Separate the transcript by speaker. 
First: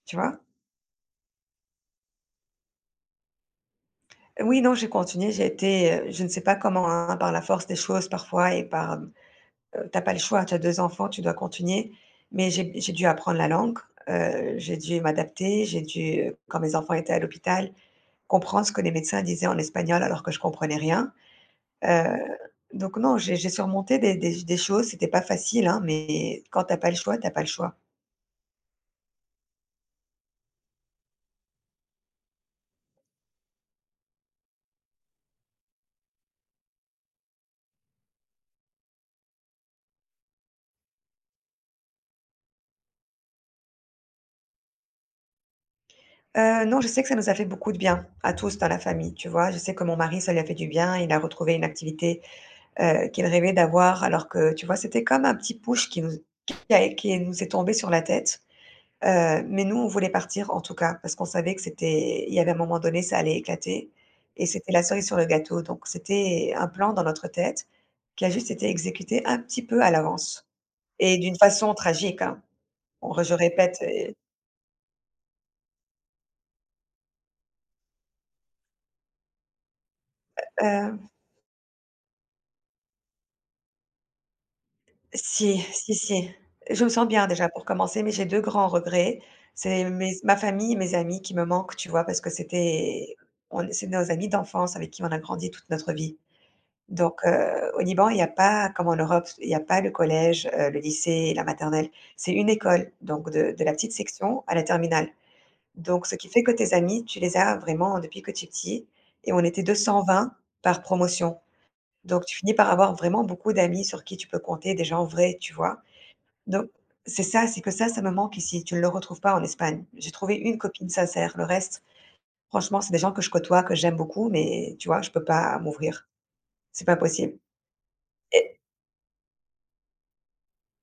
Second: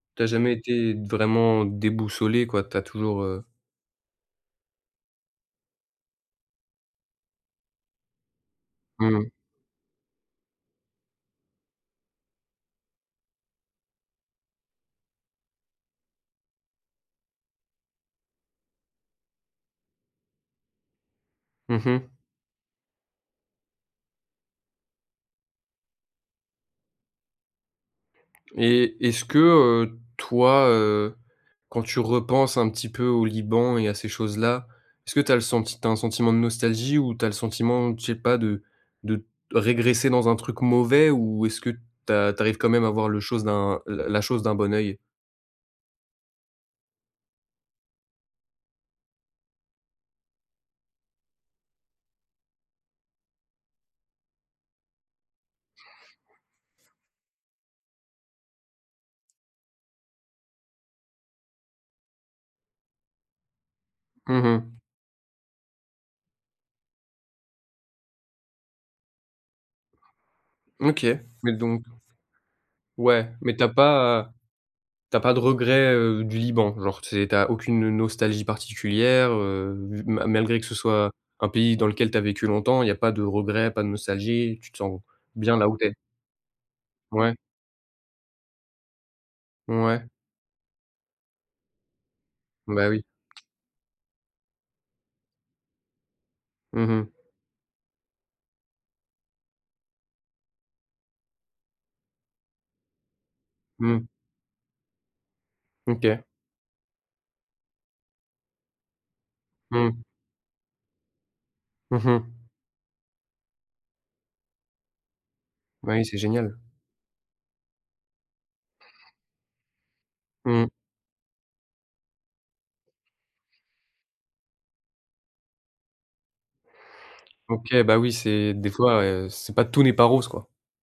Speaker 1: Tu
Speaker 2: Tu as
Speaker 1: vois?
Speaker 2: jamais été, vraiment, déboussolée, quoi? Tu as toujours, heu
Speaker 1: Oui, non, j'ai continué, j'étais, heu je ne sais pas comment, hein, par la force des choses parfois et par,
Speaker 2: Mmh mh.
Speaker 1: heu tu as pas le choix, tu as 2 enfants, tu dois continuer. Mais j'ai j'ai dû apprendre la langue, heu, j'ai dû m'adapter, j'ai dû, quand mes enfants étaient à l'hôpital, comprendre ce que les médecins disaient en espagnol, alors que je comprenais rien.
Speaker 2: Mmh mh.
Speaker 1: Heu, donc non, j'ai j'ai surmonté des des des choses, c'était pas facile, hein. Mais, quand tu as pas le choix, tu as pas le choix.
Speaker 2: Et est-ce que, heu, toi, heu, quand tu repenses un petit peu au Liban et à ces choses-là, est-ce que tu as le senti tu as un sentiment de nostalgie? Ou, tu as le sentiment, je sais pas de de régresser dans un truc mauvais? Ou, est-ce que, tu as tu arrives quand même à voir le chose d'un la la chose d'un bon œil?
Speaker 1: Heu, non, je sais que ça nous a fait beaucoup de bien, à tous dans la famille, tu vois, je sais que mon mari, ça lui a fait du bien. Il a retrouvé une activité, heu, qu'il rêvait d'avoir, alors que, tu vois c'était comme un petit push qui nous qui est qui nous est tombé sur la tête, heu, mais nous, on voulait partir, en tout cas. Parce qu'on savait que c'était il y avait un moment donné, ça allait éclater
Speaker 2: Mmh
Speaker 1: et c'était
Speaker 2: mh.
Speaker 1: la cerise sur le gâteau. Donc c'était, un plan dans notre tête, qui a juste été exécuté, un petit peu à l'avance
Speaker 2: OK.
Speaker 1: et d'une
Speaker 2: Mais
Speaker 1: façon
Speaker 2: don
Speaker 1: tragique hein, on re
Speaker 2: Ouais,
Speaker 1: je
Speaker 2: mais tu as
Speaker 1: répète et
Speaker 2: pas, heu tu as pas de regrets, heu, du Liban? Genre, tu sais, tu as aucune nostalgie particulière, heu, ma malgré
Speaker 1: Heu
Speaker 2: que ce
Speaker 1: heu
Speaker 2: soit, un pays dans lequel tu as vécu longtemps, il y a pas de regrets? Pas de nostalgie? Tu te sens bien
Speaker 1: Si,
Speaker 2: là où tu
Speaker 1: si,
Speaker 2: es?
Speaker 1: si. Je me sens bien,
Speaker 2: Ouais.
Speaker 1: déjà pour commencer mais j'ai 2 grands regrets, c'est
Speaker 2: Ouais.
Speaker 1: mes ma famille, mes amis qui me manquent, tu vois? Parce que
Speaker 2: Bah, oui.
Speaker 1: c'était on c'est nos amis d'enfance, avec qui on a grandi toute notre vie.
Speaker 2: Mmh mh.
Speaker 1: Donc heu, au Liban, il y a pas, comme en Europe il y a pas le collège, heu, le lycée, la maternelle, c'est une école donc de de la petite
Speaker 2: Mmh.
Speaker 1: section, à la terminale. Donc, ce
Speaker 2: OK.
Speaker 1: qui fait que tes amis, tu les as, vraiment, depuis que tu es petit et on était deux
Speaker 2: Mmh.
Speaker 1: cent vingt par promotion.
Speaker 2: Mmh
Speaker 1: Donc, tu
Speaker 2: mh.
Speaker 1: finis par avoir vraiment, beaucoup d'amis sur qui tu peux compter, des gens vrais, tu vois?
Speaker 2: Bah oui, c'est génial.
Speaker 1: Donc c'est ça, c'est que ça, ça me manque ici, tu le retrouves pas en Espagne. J'ai trouvé une
Speaker 2: Mmh.
Speaker 1: copine sincère, le reste franchement, c'est des gens que je côtoie, que j'aime beaucoup mais, tu vois, je peux pas, m'ouvrir c'est pas possible,
Speaker 2: OK. Bah oui, c'est
Speaker 1: et
Speaker 2: des fois, heu, c'est pas tout n'est pas rose, quoi.